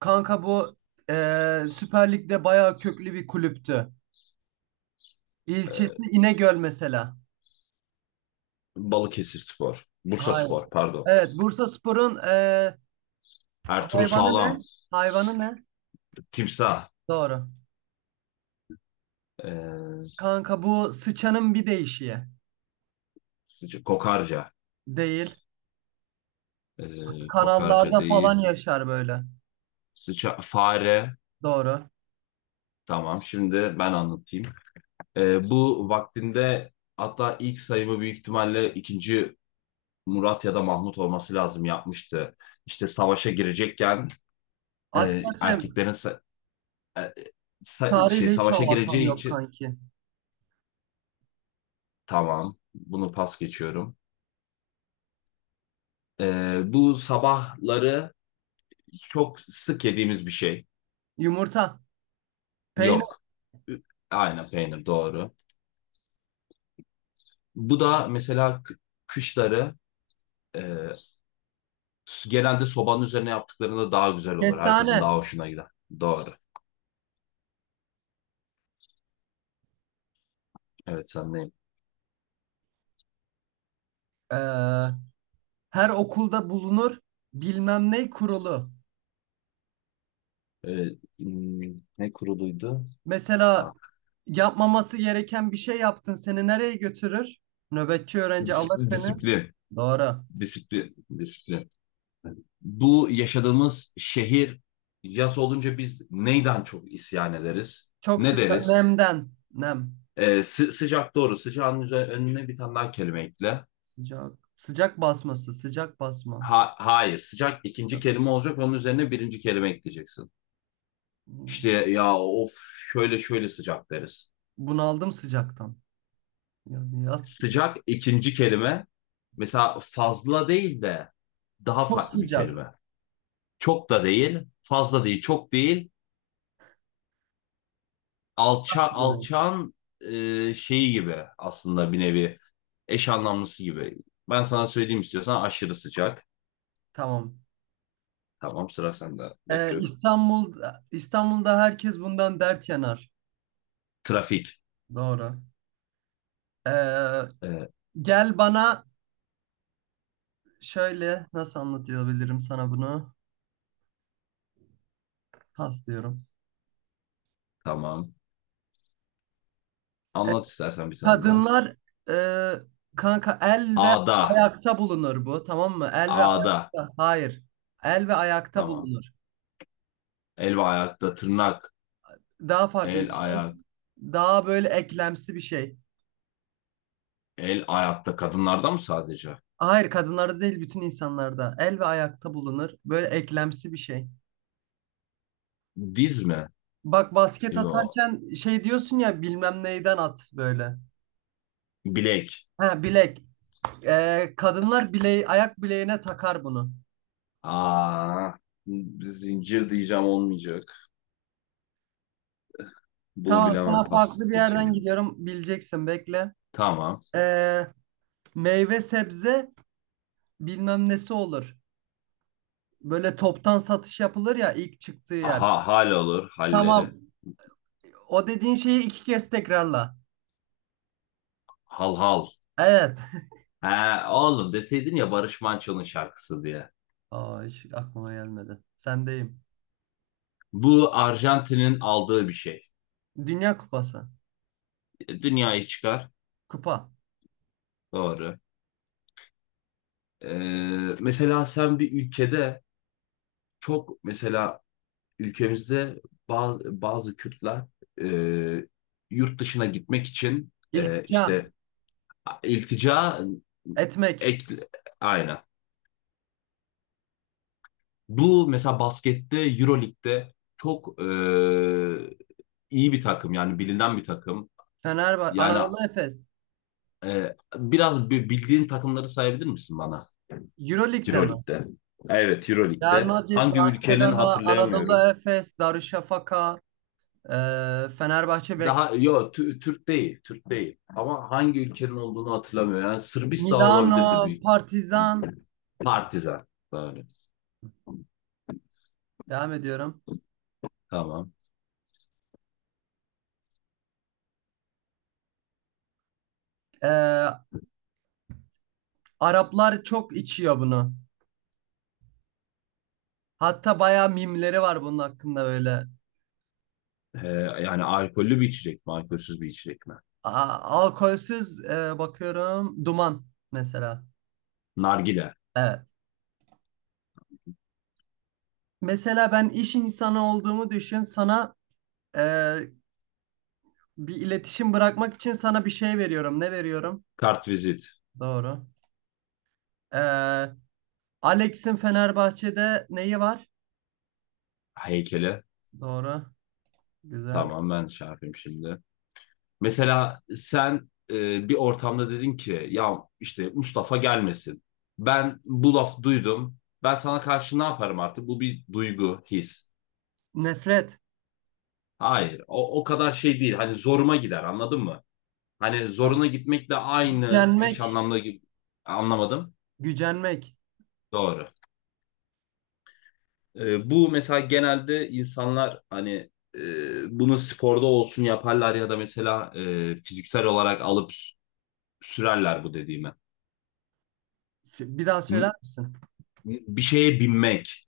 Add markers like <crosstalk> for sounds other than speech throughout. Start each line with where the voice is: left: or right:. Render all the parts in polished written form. right: Kanka bu Süper Lig'de bayağı köklü bir kulüptü.
left: Ee,
right: İlçesi İnegöl mesela.
left: Balıkesir Spor. Bursa
right: Hayır.
left: Spor pardon.
right: Evet, Bursaspor'un
left: Ertuğrul
right: hayvanı
left: Sağlam.
right: ne? Hayvanı ne?
left: Timsah.
right: Doğru.
left: Ee,
right: Kanka bu sıçanın bir değişiği.
left: Kokarca.
right: Değil.
left: Kokarca
right: Kanallarda
left: değil.
right: falan yaşar böyle.
left: Fare.
right: Doğru.
left: Tamam, şimdi ben anlatayım. Bu vaktinde, hatta ilk sayımı büyük ihtimalle II. Murat ya da Mahmut olması lazım, yapmıştı. İşte savaşa girecekken, e,
right: Asker şey,
left: erkeklerin sa- e, sa- şey
right: tarihle hiç
left: savaşa
right: alakam
left: gireceği
right: yok
left: için,
right: kanki.
left: tamam bunu pas geçiyorum. Bu sabahları çok sık yediğimiz bir şey.
right: Yumurta, peynir,
left: Yok. Ü- Aynen, peynir doğru. Bu da mesela kışları, e, genelde sobanın üzerine yaptıklarında daha güzel olur. Herkesin
right: kestane.
left: daha hoşuna gider. Doğru. Evet, sendeyim.
right: Eee, her okulda bulunur bilmem ne kurulu.
left: Ee, hmm, ne kuruluydu?
right: Mesela
left: Ah,
right: yapmaması gereken bir şey yaptın. Seni nereye götürür? Nöbetçi öğrenci alır
left: disiplin,
right: seni.
left: disiplin.
right: Doğru.
left: Disiplin. Disiplin. Bu yaşadığımız şehir, yaz olunca biz neyden çok isyan ederiz?
right: Çok
left: Ne
right: sıcak.
left: deriz?
right: Nemden. Nem.
left: Sıcak, doğru. Sıcağın üzerine, önüne bir tane daha kelime ekle.
right: Sıcak. Sıcak basması. Sıcak basma.
left: Hayır. Sıcak ikinci
right: Sıcak.
left: kelime olacak. Onun üzerine birinci kelime ekleyeceksin.
right: Hmm.
left: İşte ya, of, şöyle şöyle sıcak deriz.
right: Bunaldım sıcaktan. Yani yaz.
left: Sıcak ikinci kelime. Mesela fazla değil de daha
right: Çok
left: farklı bir
right: sıcak.
left: kelime. Çok da değil. Fazla değil. Çok değil.
right: Yaz diyorum.
left: Alçağın şeyi gibi, aslında bir nevi eş anlamlısı gibi. Ben sana söyleyeyim istiyorsan, aşırı sıcak.
right: Tamam.
left: Tamam, sıra sende. Bekliyorum.
right: İstanbul'da herkes bundan dert yanar.
left: Trafik.
right: Doğru. Ee,
left: Evet,
right: gel bana şöyle nasıl anlatabilirim sana bunu? Pas diyorum.
left: tamam.
right: Ee,
left: Anlat istersen bir tane daha.
right: Kadınlar e, kanka el ve
left: Ada.
right: ayakta bulunur bu tamam mı? El ve
left: Ada.
right: ayakta. Hayır. El ve ayakta
left: Tamam.
right: bulunur.
left: El ve ayakta tırnak.
right: Daha farklı
left: El
right: bir şey.
left: ayak.
right: Daha böyle eklemsi bir şey.
left: El ayakta kadınlarda mı sadece?
right: Hayır kadınlarda değil bütün insanlarda. El ve ayakta bulunur. Böyle eklemsi bir şey.
left: Diz mi?
right: Bak basket
left: Yo.
right: atarken şey diyorsun ya bilmem neyden at böyle.
left: Bilek.
right: Ha bilek. Kadınlar bileği, ayak bileğine takar bunu.
left: Aa, zincir diyeceğim, olmayacak. Bunu
right: Tamam
left: bilemem.
right: sana
left: Pas
right: farklı bir yerden
left: geçelim.
right: gidiyorum. Bileceksin bekle.
left: Tamam.
right: Ee, Meyve sebze bilmem nesi olur. Böyle toptan satış yapılır ya ilk çıktığı yer.
left: Aha, hal olur. Halleri.
right: Tamam. O dediğin şeyi iki kez tekrarla.
left: Hal hal.
right: Evet.
left: He, oğlum, deseydin ya Barış Manço'nun şarkısı diye.
right: <laughs> Aa, hiç aklıma gelmedi. Sendeyim.
left: Bu Arjantin'in aldığı bir şey.
right: Dünya Kupası.
left: Dünyayı çıkar.
right: Kupa.
left: Doğru. Mesela sen bir ülkede, çok mesela ülkemizde, bazı Kürtler e, yurt dışına gitmek için,
right: İltica.
left: işte iltica.
right: Etmek.
left: ek, aynen. Bu mesela baskette Euroleague'de çok iyi bir takım, yani bilinen bir takım.
right: Fenerbahçe.
left: Yani,
right: Anadolu Efes.
left: biraz bildiğin takımları sayabilir misin bana,
right: Euroleague'de mi?
left: Euroleague'de? Evet,
right: Real
left: Euroleague'de.
right: Madrid,
left: Hangi ülkenin,
right: Barcelona, Anadolu
left: hatırlayamıyorum.
right: Efes, Darüşşafaka, Fenerbahçe, Beko,
left: Daha yok. Türk değil, Türk değil. Ama hangi ülkenin olduğunu hatırlamıyorum. Yani Sırbistan olabilirdi,
right: Milano,
left: büyük.
right: Partizan.
left: Partizan. Böyle.
right: Devam ediyorum.
left: Tamam.
right: Ee, Araplar çok içiyor bunu. Hatta bayağı mimleri var bunun hakkında böyle.
left: Ee, yani alkollü bir içecek mi, alkolsüz bir içecek mi?
right: Alkolsüz bakıyorum. Duman mesela.
left: Nargile.
right: Evet. Mesela ben iş insanı olduğumu düşün. Sana e, bir iletişim bırakmak için sana bir şey veriyorum. Ne veriyorum?
left: Kartvizit.
right: Doğru. E, Alex'in Fenerbahçe'de neyi var?
left: Heykeli.
right: Doğru. Güzel.
left: Tamam, ben şey yapayım şimdi. Mesela sen bir ortamda dedin ki, ya işte Mustafa gelmesin. Ben bu laf duydum. Ben sana karşı ne yaparım artık? Bu bir duygu, his.
right: Nefret.
left: Hayır, o kadar şey değil. Hani zoruma gider, anladın mı? Hani
right: Ha,
left: zoruna gitmekle aynı eş
right: gücenmek.
left: anlamda gibi, anlamadım.
right: Gücenmek.
left: Doğru. Bu mesela genelde insanlar hani, bunu sporda olsun yaparlar ya da mesela fiziksel olarak alıp sürerler bu dediğimi.
right: Bir daha söyler
left: N-
right: misin?
left: Bir şeye binmek.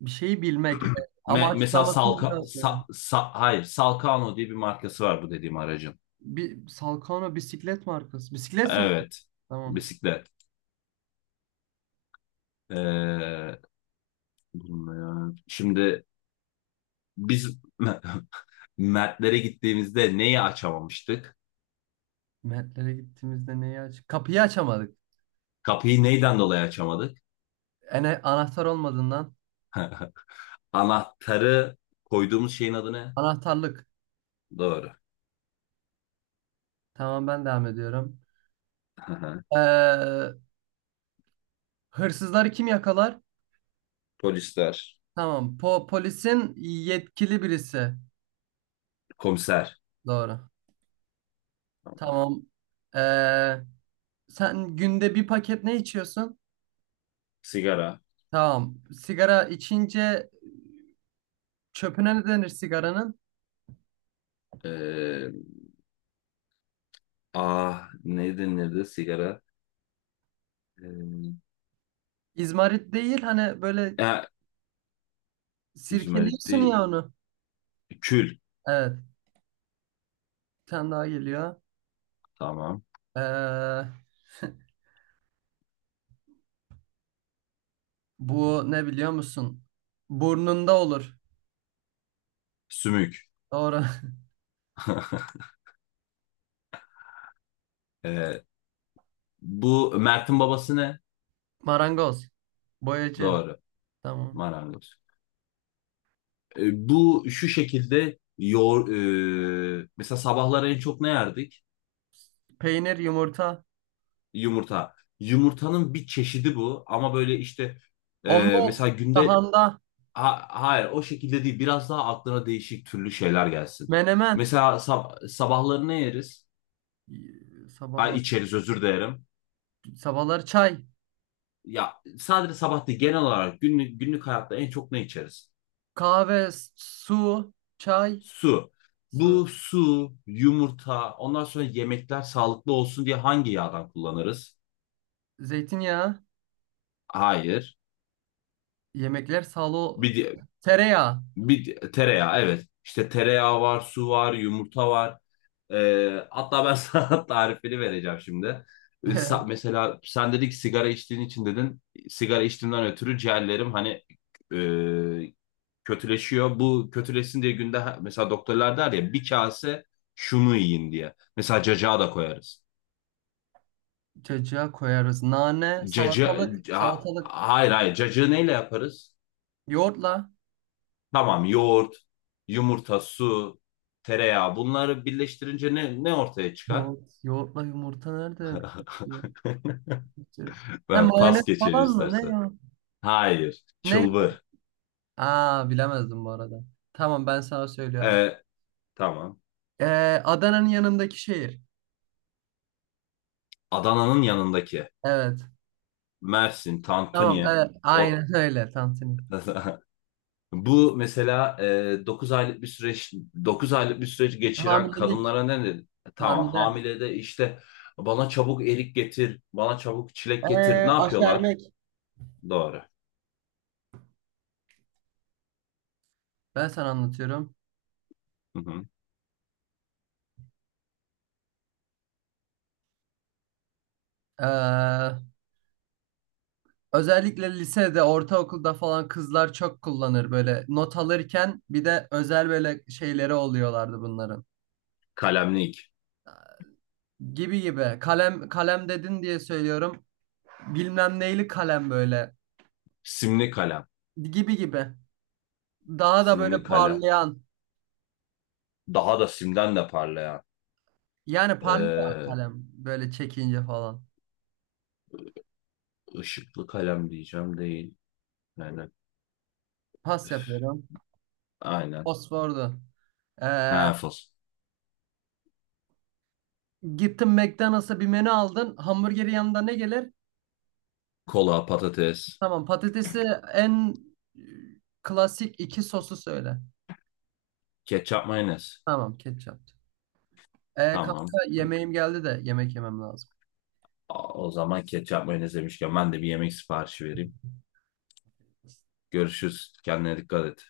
right: Bir şeyi bilmek. Evet. Ama
left: Mesela
right: açıklamasını bir daha söyle.
left: Hayır, Salkano diye bir markası var bu dediğim aracın.
right: Bir Salkano bisiklet markası. Bisiklet sürmek.
left: Evet,
right: Tamam.
left: bisiklet. Ee, Bilmiyorum. Şimdi biz <laughs> Mertlere gittiğimizde neyi açamamıştık?
right: Mertlere gittiğimizde neyi aç? Kapıyı açamadık.
left: Kapıyı neyden dolayı açamadık?
right: Ene anahtar olmadığından.
left: <laughs> Anahtarı koyduğumuz şeyin adı ne?
right: Anahtarlık.
left: Doğru.
right: Tamam ben devam ediyorum.
left: <laughs>
right: Ee, hırsızları kim yakalar?
left: Polisler.
right: Tamam. Polisin yetkili birisi.
left: Komiser.
right: Doğru. Tamam. Ee, sen günde bir paket ne içiyorsun?
left: Sigara.
right: Tamam. Sigara içince çöpüne ne denir sigaranın?
left: Ee, ne denirdi sigara? Ee,
right: İzmarit değil hani böyle
left: ya, Yüzüme
right: sirkeliyorsun
left: gitti.
right: ya onu.
left: Kül.
right: Evet. Bir tane daha geliyor.
left: Tamam.
right: Ee, <laughs> bu ne biliyor musun? Burnunda olur.
left: Sümük. <laughs>
right: Doğru.
left: Ee, Bu Mert'in babası ne?
right: <laughs> Marangoz. Boyacı.
left: Doğru.
right: Tamam.
left: Marangoz. E, bu şu şekilde yoğur, e, Mesela sabahlar en çok ne yerdik?
right: Peynir, yumurta.
left: Yumurta. Yumurtanın bir çeşidi bu, ama böyle işte
right: Omlet.
left: mesela günde...
right: Sahanda.
left: Hayır, o şekilde değil, biraz daha aklına değişik türlü şeyler gelsin.
right: Menemen.
left: Mesela sabahları ne yeriz?
right: Sabah,
left: Ay, içeriz, özür dilerim.
right: sabahları çay.
left: Ya sadece sabah değil, genel olarak günlük hayatta en çok ne içeriz?
right: Kahve, su, çay,
left: Su.
right: su,
left: Bu su, yumurta, ondan sonra yemekler sağlıklı olsun diye hangi yağdan kullanırız?
right: zeytinyağı.
left: Hayır.
right: Yemekler salo,
left: Bir, di-
right: tereyağı.
left: Bir tereyağı, evet. İşte tereyağı var, su var, yumurta var. Hatta ben <laughs> sana tarifini vereceğim şimdi.
right: <laughs>
left: Mesela sen dedik, sigara içtiğin için dedin. Sigara içtiğimden ötürü ciğerlerim hani, e, kötüleşiyor. Bu kötüleşsin diye günde, mesela doktorlar der ya, bir kase şunu yiyin diye. Mesela cacığa da koyarız.
right: Cacığa koyarız. Nane, salatalık.
left: Hayır, hayır, cacığı neyle yaparız?
right: Yoğurtla.
left: Tamam, yoğurt, yumurta, su, tereyağı, bunları birleştirince ne ortaya çıkar?
right: Yoğurt, yoğurtla yumurta nerede?
left: <laughs>
right: Hem
left: Ben
right: mayonez
left: pas geçelim
right: falan mı? Ne
left: istersen.
right: ya?
left: Hayır.
right: Ne?
left: Çılbır.
right: Aa bilemezdim bu arada. Tamam ben sana söylüyorum.
left: Ee, tamam.
right: Ee, Adana'nın yanındaki şehir.
left: Adana'nın yanındaki.
right: Evet.
left: Mersin,
right: Tamam
left: Tantuni.
right: evet.
left: O...
right: Aynen öyle. Tantuni.
left: <laughs> Bu mesela dokuz aylık bir süreç geçiren
right: Hamilelik.
left: kadınlara ne dedi? Tamam,
right: Hamile.
left: hamile de işte, bana çabuk erik getir, bana çabuk çilek getir. Ne yapıyorlar?
right: Aşermek.
left: Doğru.
right: Ben sana anlatıyorum.
left: Hı hı.
right: Ee, Özellikle lisede, ortaokulda falan kızlar çok kullanır böyle not alırken bir de özel böyle şeyleri oluyorlardı bunların.
left: Kalemli.
right: Gibi gibi. Kalem kalem dedin diye söylüyorum. Bilmem neyli kalem böyle.
left: Simli kalem.
right: Gibi gibi. Daha da
left: Simli
right: böyle
left: kalem.
right: parlayan.
left: Daha da simden de parlayan.
right: Yani parlıyor
left: Ee,
right: kalem böyle çekince falan.
left: ışıklı kalem diyeceğim, değil. Yani,
right: Pas
left: üf,
right: yapıyorum.
left: aynen.
right: Fosfordu. Ee,
left: Hafız.
right: gittin McDonald's'a bir menü aldın. Hamburgeri yanında ne gelir?
left: Kola, patates,
right: Tamam patatesi en e, klasik iki sosu söyle.
left: ketçap, mayonez.
right: Tamam ketçap. E,
left: Tamam.
right: kanka yemeğim geldi de yemek yemem lazım.
left: O zaman ketçap, mayonez demişken, ben de bir yemek siparişi vereyim. Görüşürüz. Kendine dikkat et.